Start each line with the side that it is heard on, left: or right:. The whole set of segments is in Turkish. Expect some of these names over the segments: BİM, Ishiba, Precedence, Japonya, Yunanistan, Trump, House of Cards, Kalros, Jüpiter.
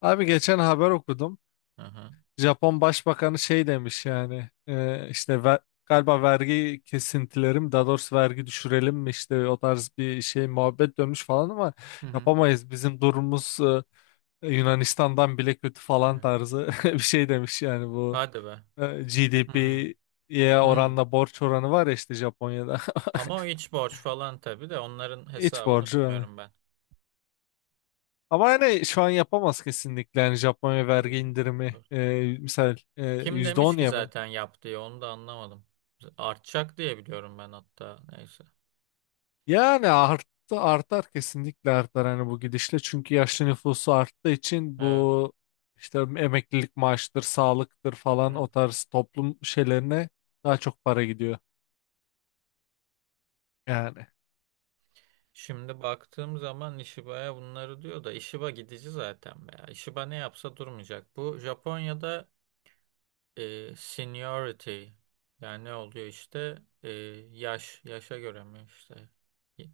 left: Abi geçen haber okudum.
right: Aha.
left: Japon Başbakanı şey demiş yani, işte galiba vergi kesintileri mi daha doğrusu vergi düşürelim mi işte o tarz bir şey muhabbet dönmüş falan ama
right: Hı hı.
left: yapamayız. Bizim durumumuz Yunanistan'dan bile kötü falan
right: Evet.
left: tarzı bir şey demiş yani bu
right: Hadi be. Hı.
left: GDP'ye
right: Hı.
left: oranla borç oranı var ya işte Japonya'da
right: Ama o iç borç falan tabii de onların
left: iç
right: hesabını
left: borcu. Yani.
right: bilmiyorum ben.
left: Ama yani şu an yapamaz kesinlikle yani Japonya vergi
right: 200
left: indirimi
right: dur.
left: misal
right: Kim
left: yüzde
right: demiş
left: on
right: ki
left: ya be.
right: zaten yap diye onu da anlamadım. Artacak diye biliyorum ben hatta. Neyse.
left: Yani arttı artar kesinlikle artar hani bu gidişle çünkü yaşlı nüfusu arttığı için
right: Evet.
left: bu işte emeklilik maaştır, sağlıktır falan
right: Evet.
left: o tarz toplum şeylerine daha çok para gidiyor yani.
right: Şimdi baktığım zaman Ishiba'ya bunları diyor da Ishiba gidici zaten be ya. Ishiba ne yapsa durmayacak. Bu Japonya'da seniority yani ne oluyor işte, E, yaş yaşa göre mi işte, Y-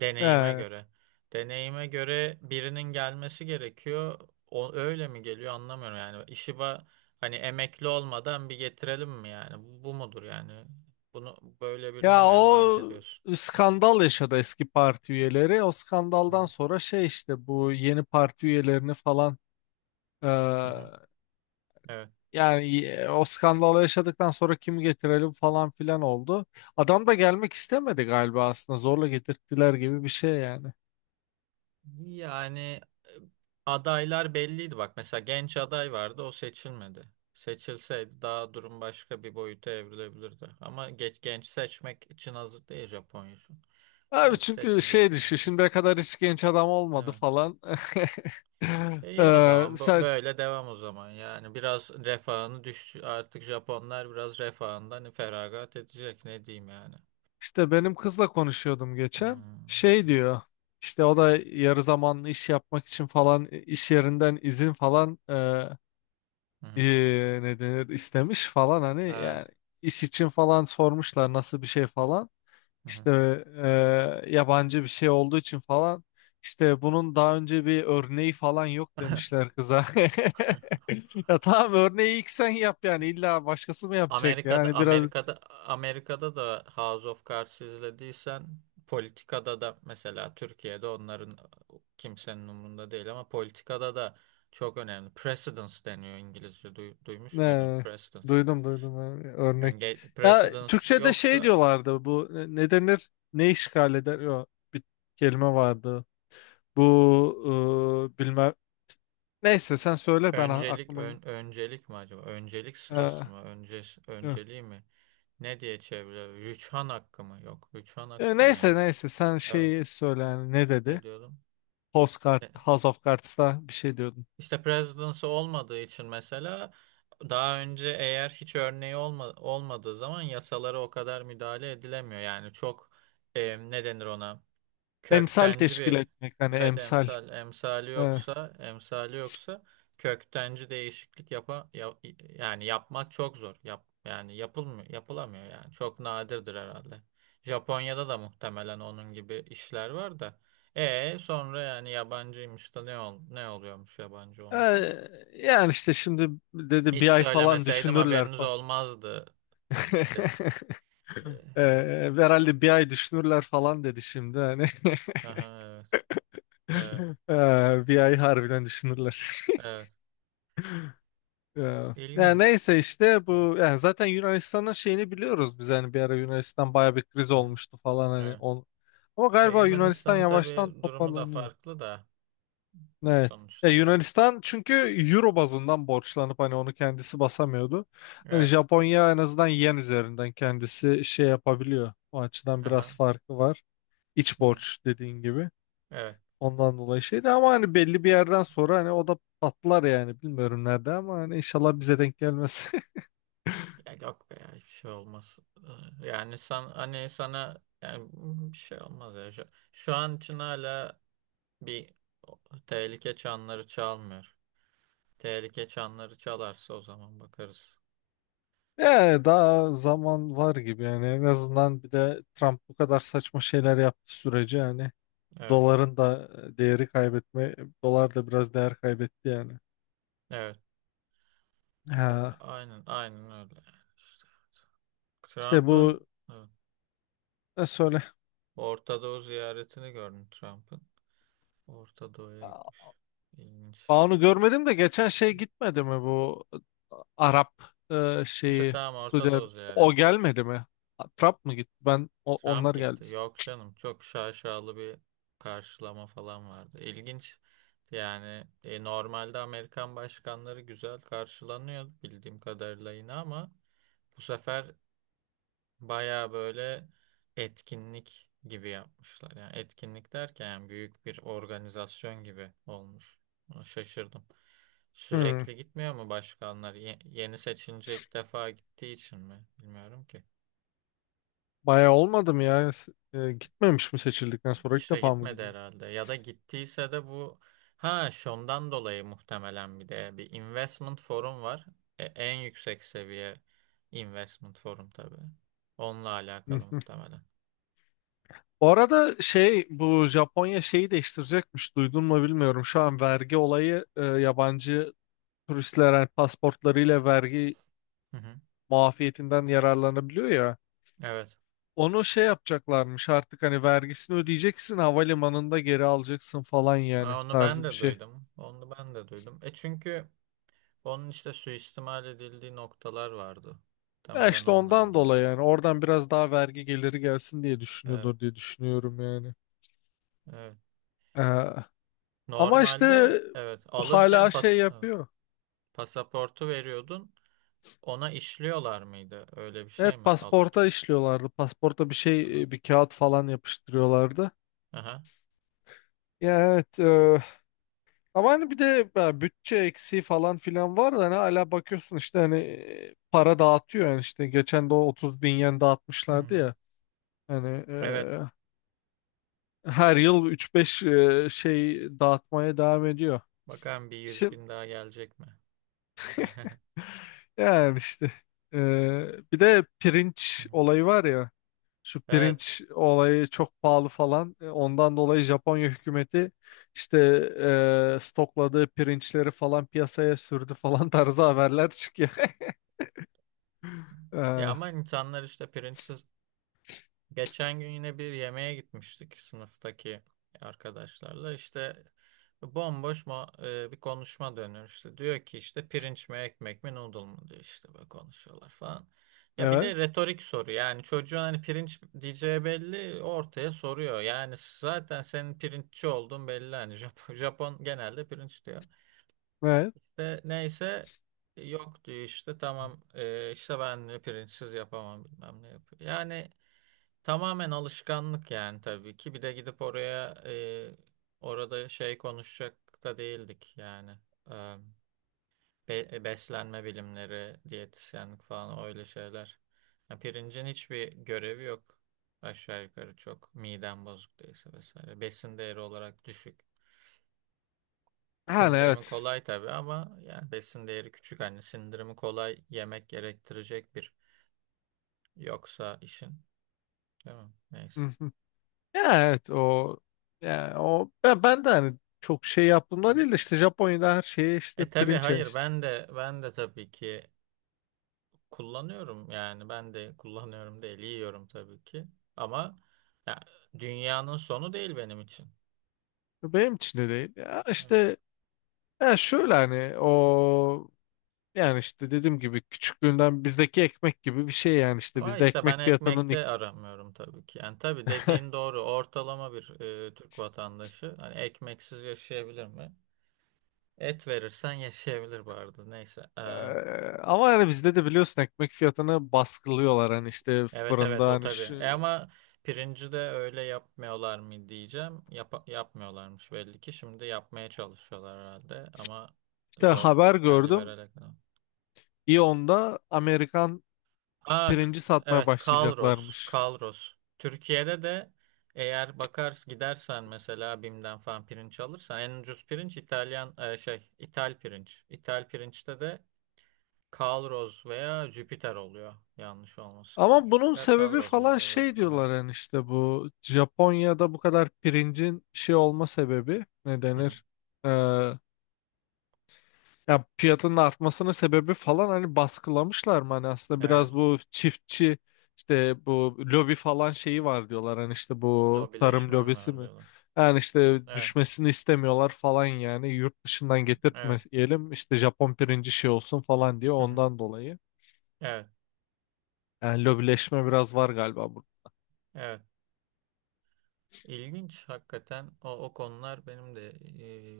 right: deneyime
left: Ee,
right: göre, deneyime göre, birinin gelmesi gerekiyor. O öyle mi geliyor anlamıyorum, yani işi ba hani emekli olmadan bir getirelim mi yani? Bu mudur yani, bunu böyle birine
left: Ya
right: mi emanet
left: o
right: ediyorsun?
left: skandal yaşadı eski parti üyeleri o
right: Hı
left: skandaldan sonra şey işte bu yeni parti üyelerini falan.
right: hı. Hı. Evet.
left: Yani, o skandalı yaşadıktan sonra kim getirelim falan filan oldu. Adam da gelmek istemedi galiba aslında zorla getirttiler gibi bir şey yani.
right: Yani e, adaylar belliydi bak. Mesela genç aday vardı, o seçilmedi. Seçilseydi daha durum başka bir boyuta evrilebilirdi. Ama genç seçmek için hazır değil Japonya şu an.
left: Abi
right: Genç
left: çünkü
right: seçmeyecek
left: şey düşün
right: demek ki.
left: şimdiye kadar hiç genç adam olmadı
right: Evet.
left: falan.
right: İyi o zaman.
left: Misal
right: Böyle devam o zaman. Yani biraz refahını düş, artık Japonlar biraz refahından feragat edecek. Ne diyeyim yani.
left: işte benim kızla konuşuyordum
right: Hmm.
left: geçen.
right: Hı hı.
left: Şey diyor işte o da yarı zamanlı iş yapmak için falan, iş yerinden izin falan,
right: Hı hı.
left: ne denir, istemiş falan hani yani
right: Evet.
left: iş için falan sormuşlar nasıl bir şey falan.
right: Hı hı.
left: İşte yabancı bir şey olduğu için falan işte bunun daha önce bir örneği falan yok demişler kıza. Ya tamam örneği ilk sen yap yani illa başkası mı yapacak
right: Amerika'da
left: yani biraz.
right: Amerika'da Amerika'da da, House of Cards izlediysen, politikada da, mesela Türkiye'de onların kimsenin umurunda değil ama politikada da çok önemli. Precedence deniyor İngilizce. Duymuş muydun?
left: e,
right: Precedence.
left: Duydum duydum. Örnek. Ya
right: Precedence
left: Türkçe'de şey
right: yoksa
left: diyorlardı bu, ne denir, ne işgal eder, yok bir kelime vardı bu, bilmem, neyse sen söyle ben
right: öncelik...
left: aklıma,
right: öncelik mi acaba? Öncelik
left: e,
right: sırası mı?
left: yok.
right: Önceliği mi? Ne diye çeviriyor? Rüçhan hakkı mı? Yok. Rüçhan hakkı ne ya?
left: Neyse neyse sen
right: Evet.
left: şeyi söyle yani, ne
right: Ne
left: dedi?
right: diyordum?
left: House of Cards'ta bir şey diyordum.
right: İşte presidency olmadığı için mesela, daha önce eğer hiç örneği olmadığı zaman yasalara o kadar müdahale edilemiyor. Yani çok, ne denir ona?
left: Emsal
right: Köktenci
left: teşkil
right: bir...
left: etmek, hani
right: evet,
left: emsal.
right: emsal. emsali
left: Ee,
right: yoksa emsali yoksa köktenci değişiklik yani yapmak çok zor. Yani yapılmıyor, yapılamıyor yani. Çok nadirdir herhalde. Japonya'da da muhtemelen onun gibi işler var da. E sonra, yani yabancıymış da ne oluyormuş yabancı
left: e,
right: olunca?
left: Yani işte şimdi dedi
right: Hiç
left: bir ay falan
right: söylemeseydim
left: düşünürler
right: haberiniz
left: falan.
right: olmazdı. Biz. Ee,
left: Ee, Herhalde bir ay düşünürler falan dedi şimdi hani.
right: Aha, evet, evet,
left: Bir ay harbiden düşünürler.
right: evet.
left: Ee, Yani
right: İlginç.
left: neyse işte
right: Evet.
left: bu yani zaten Yunanistan'ın şeyini biliyoruz biz hani bir ara Yunanistan baya bir kriz
right: Hı hı,
left: olmuştu falan hani
right: evet.
left: on. Ama
right: Ya
left: galiba Yunanistan
right: Yunanistan'ın
left: yavaştan
right: tabii durumu da
left: toparlanıyor.
right: farklı da. Ya
left: Evet. Ya
right: sonuçta evet.
left: Yunanistan çünkü euro bazından borçlanıp hani onu kendisi basamıyordu. Hani
right: Evet.
left: Japonya en azından yen üzerinden kendisi şey yapabiliyor. O açıdan biraz
right: Aha.
left: farkı var. İç
right: Hı hı,
left: borç, dediğin gibi.
right: evet.
left: Ondan dolayı şeydi ama hani belli bir yerden sonra hani o da patlar yani, bilmiyorum nerede ama hani inşallah bize denk gelmez.
right: Ya yok be ya, hiçbir şey olmaz. Yani sen hani sana yani bir şey olmaz ya. Şu an için hala bir tehlike çanları çalmıyor. Tehlike çanları çalarsa o zaman bakarız.
left: Yani daha zaman var gibi yani, en azından bir de Trump bu kadar saçma şeyler yaptığı sürece hani
right: Evet.
left: doların da değeri kaybetme, dolar da biraz değer kaybetti yani.
right: Evet.
left: Ha,
right: Aynen, aynen öyle. İşte,
left: işte
right: Trump'ın,
left: bu
right: evet,
left: ne söyle?
right: Orta Doğu ziyaretini gördüm Trump'ın. Orta Doğu'ya
left: Aa,
right: gitmiş. İlginç.
left: onu görmedim de geçen şey gitmedi mi bu Arap,
right: İşte
left: şeyi,
right: tamam, Orta Doğu
left: O
right: ziyareti.
left: gelmedi mi? Trump mı gitti? Ben
right: Trump
left: onlar geldi.
right: gitti. Yok canım, çok şaşalı bir karşılama falan vardı. İlginç. Normalde Amerikan başkanları güzel karşılanıyor bildiğim kadarıyla yine, ama bu sefer baya böyle etkinlik gibi yapmışlar. Yani etkinlik derken, yani büyük bir organizasyon gibi olmuş. Ona şaşırdım.
left: Hmm,
right: Sürekli gitmiyor mu başkanlar? Yeni seçince ilk defa gittiği için mi? Bilmiyorum ki.
left: bayağı olmadı mı ya? Gitmemiş mi seçildikten sonra, ilk
right: İşte
left: defa mı
right: gitmedi
left: gidiyorum?
right: herhalde. Ya da gittiyse de bu, ha şundan dolayı muhtemelen, bir de bir investment forum var. En yüksek seviye investment forum tabii. Onunla
left: Hı
right: alakalı
left: hı.
right: muhtemelen.
left: Bu arada şey, bu Japonya şeyi değiştirecekmiş, duydun mu bilmiyorum. Şu an vergi olayı, yabancı turistler yani pasportlarıyla vergi
right: Hı hı.
left: muafiyetinden yararlanabiliyor ya.
right: Evet.
left: Onu şey yapacaklarmış artık, hani vergisini ödeyeceksin havalimanında geri alacaksın falan yani
right: Aa, onu ben
left: tarzı bir
right: de
left: şey.
right: duydum. Onu ben de duydum. E çünkü onun işte suistimal edildiği noktalar vardı.
left: Ya
right: Temelen
left: işte
right: onunla
left: ondan
right: ilgili.
left: dolayı yani oradan biraz daha vergi geliri gelsin diye
right: Evet,
left: düşünüyordur diye düşünüyorum yani.
right: evet.
left: Ee, Ama
right: Normalde
left: işte
right: evet, alırken
left: hala şey
right: pas, evet,
left: yapıyor.
right: pasaportu veriyordun. Ona işliyorlar mıydı? Öyle bir şey
left: Evet,
right: mi
left: pasporta
right: alırken?
left: işliyorlardı. Pasporta bir
right: Aha.
left: şey, bir kağıt falan yapıştırıyorlardı.
right: Aha.
left: Ya evet. Ama hani bir de bütçe eksiği falan filan var da hani hala bakıyorsun işte hani para dağıtıyor yani, işte geçen de o 30 bin yen dağıtmışlardı
right: Hı-hı.
left: ya hani,
right: Evet.
left: her yıl üç beş şey dağıtmaya devam ediyor.
right: Bakalım bir yüz
left: Şimdi
right: bin daha gelecek mi? Hı
left: yani işte e, bir de
right: hı.
left: pirinç olayı var ya, şu
right: Evet.
left: pirinç olayı çok pahalı falan. Ondan dolayı Japonya hükümeti işte stokladığı pirinçleri falan piyasaya sürdü falan tarzı haberler çıkıyor.
right: Ya
left: E,
right: ama insanlar işte printsiz. Geçen gün yine bir yemeğe gitmiştik sınıftaki arkadaşlarla. İşte bomboş mu bir konuşma dönüyor işte. Diyor ki işte, pirinç mi, ekmek mi, noodle mu diyor, işte böyle konuşuyorlar falan. Ya bir
left: Evet.
right: de retorik soru, yani çocuğun hani pirinç diyeceği belli, ortaya soruyor. Yani zaten senin pirinççi olduğun belli hani, Japon, Japon genelde pirinç diyor.
left: Evet.
right: De, neyse, yok diyor, işte tamam, işte ben diyor pirinçsiz yapamam bilmem ne yapıyor. Yani tamamen alışkanlık, yani tabii ki. Bir de gidip oraya, orada şey konuşacak da değildik yani. E, Beslenme bilimleri, diyetisyenlik falan, öyle şeyler. Ya pirincin hiçbir görevi yok. Aşağı yukarı çok. Miden bozuk değilse vesaire. Besin değeri olarak düşük.
left: Yani
right: Sindirimi
left: evet.
right: kolay tabii ama yani besin değeri küçük. Hani sindirimi kolay yemek gerektirecek bir yoksa işin. Değil mi?
left: Hı
right: Neyse.
left: hı. Ya evet o ya o ben de hani çok şey yaptığımda değil de işte Japonya'da her şeye işte
right: E tabii,
left: pirinç yani
right: hayır,
left: işte.
right: ben de tabii ki kullanıyorum, yani ben de kullanıyorum değil, yiyorum tabii ki, ama ya, dünyanın sonu değil benim için.
left: Benim için de değil. Ya
right: Evet.
left: işte ya şöyle hani o yani işte dediğim gibi küçüklüğünden bizdeki ekmek gibi bir şey yani işte
right: Ama
left: bizde
right: işte ben
left: ekmek fiyatının.
right: ekmekte aramıyorum tabii ki. Yani tabii dediğin doğru, ortalama bir, Türk vatandaşı hani ekmeksiz yaşayabilir mi? Et verirsen yaşayabilir bu arada, neyse.
left: Ama yani bizde de biliyorsun ekmek fiyatını baskılıyorlar hani, işte
right: Evet evet
left: fırında
right: o
left: hani
right: tabii.
left: şu,
right: E ama pirinci de öyle yapmıyorlar mı diyeceğim. Yapmıyorlarmış belli ki. Şimdi yapmaya çalışıyorlar herhalde ama
left: işte
right: zor.
left: haber
right: Yani
left: gördüm
right: liberal ekonomi.
left: İyon'da Amerikan
right: Aa,
left: pirinci satmaya
right: evet, Kalros.
left: başlayacaklarmış.
right: Kalros. Türkiye'de de eğer bakar gidersen mesela BİM'den falan pirinç alırsan, en ucuz pirinç İtalyan, İtal pirinç. İtal pirinçte de Kalros veya Jüpiter oluyor, yanlış olmasın.
left: Ama bunun
right: Jüpiter
left: sebebi
right: Kalros mu
left: falan
right: oluyor
left: şey
right: Amerika?
left: diyorlar yani, işte bu Japonya'da bu kadar pirincin şey olma sebebi ne
right: Hı hı.
left: denir? Ee, Ya fiyatının artmasının sebebi falan, hani baskılamışlar mı? Hani aslında biraz
right: Evet.
left: bu çiftçi işte bu lobi falan şeyi var diyorlar, hani işte bu tarım
right: Lobileşme mi
left: lobisi
right: var
left: mi?
right: diyorlar.
left: Yani işte
right: Evet,
left: düşmesini istemiyorlar falan yani, yurt dışından
right: evet.
left: getirtmeyelim işte Japon pirinci şey olsun falan diye,
right: Hı hı.
left: ondan dolayı.
right: Evet,
left: Yani lobileşme biraz var galiba burada.
right: evet. İlginç hakikaten, o konular benim de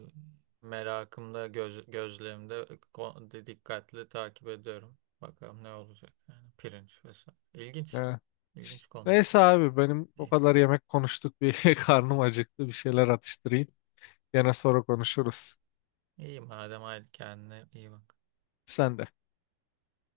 right: e, merakımda, gözlerimde, dikkatli takip ediyorum. Bakalım ne olacak yani, pirinç vesaire. İlginç,
left: Evet.
right: ilginç konular.
left: Neyse abi benim, o
right: İyi,
left: kadar yemek konuştuk bir karnım acıktı, bir şeyler atıştırayım. Gene sonra konuşuruz.
right: iyi madem, hadi kendine iyi bak.
left: Sen de.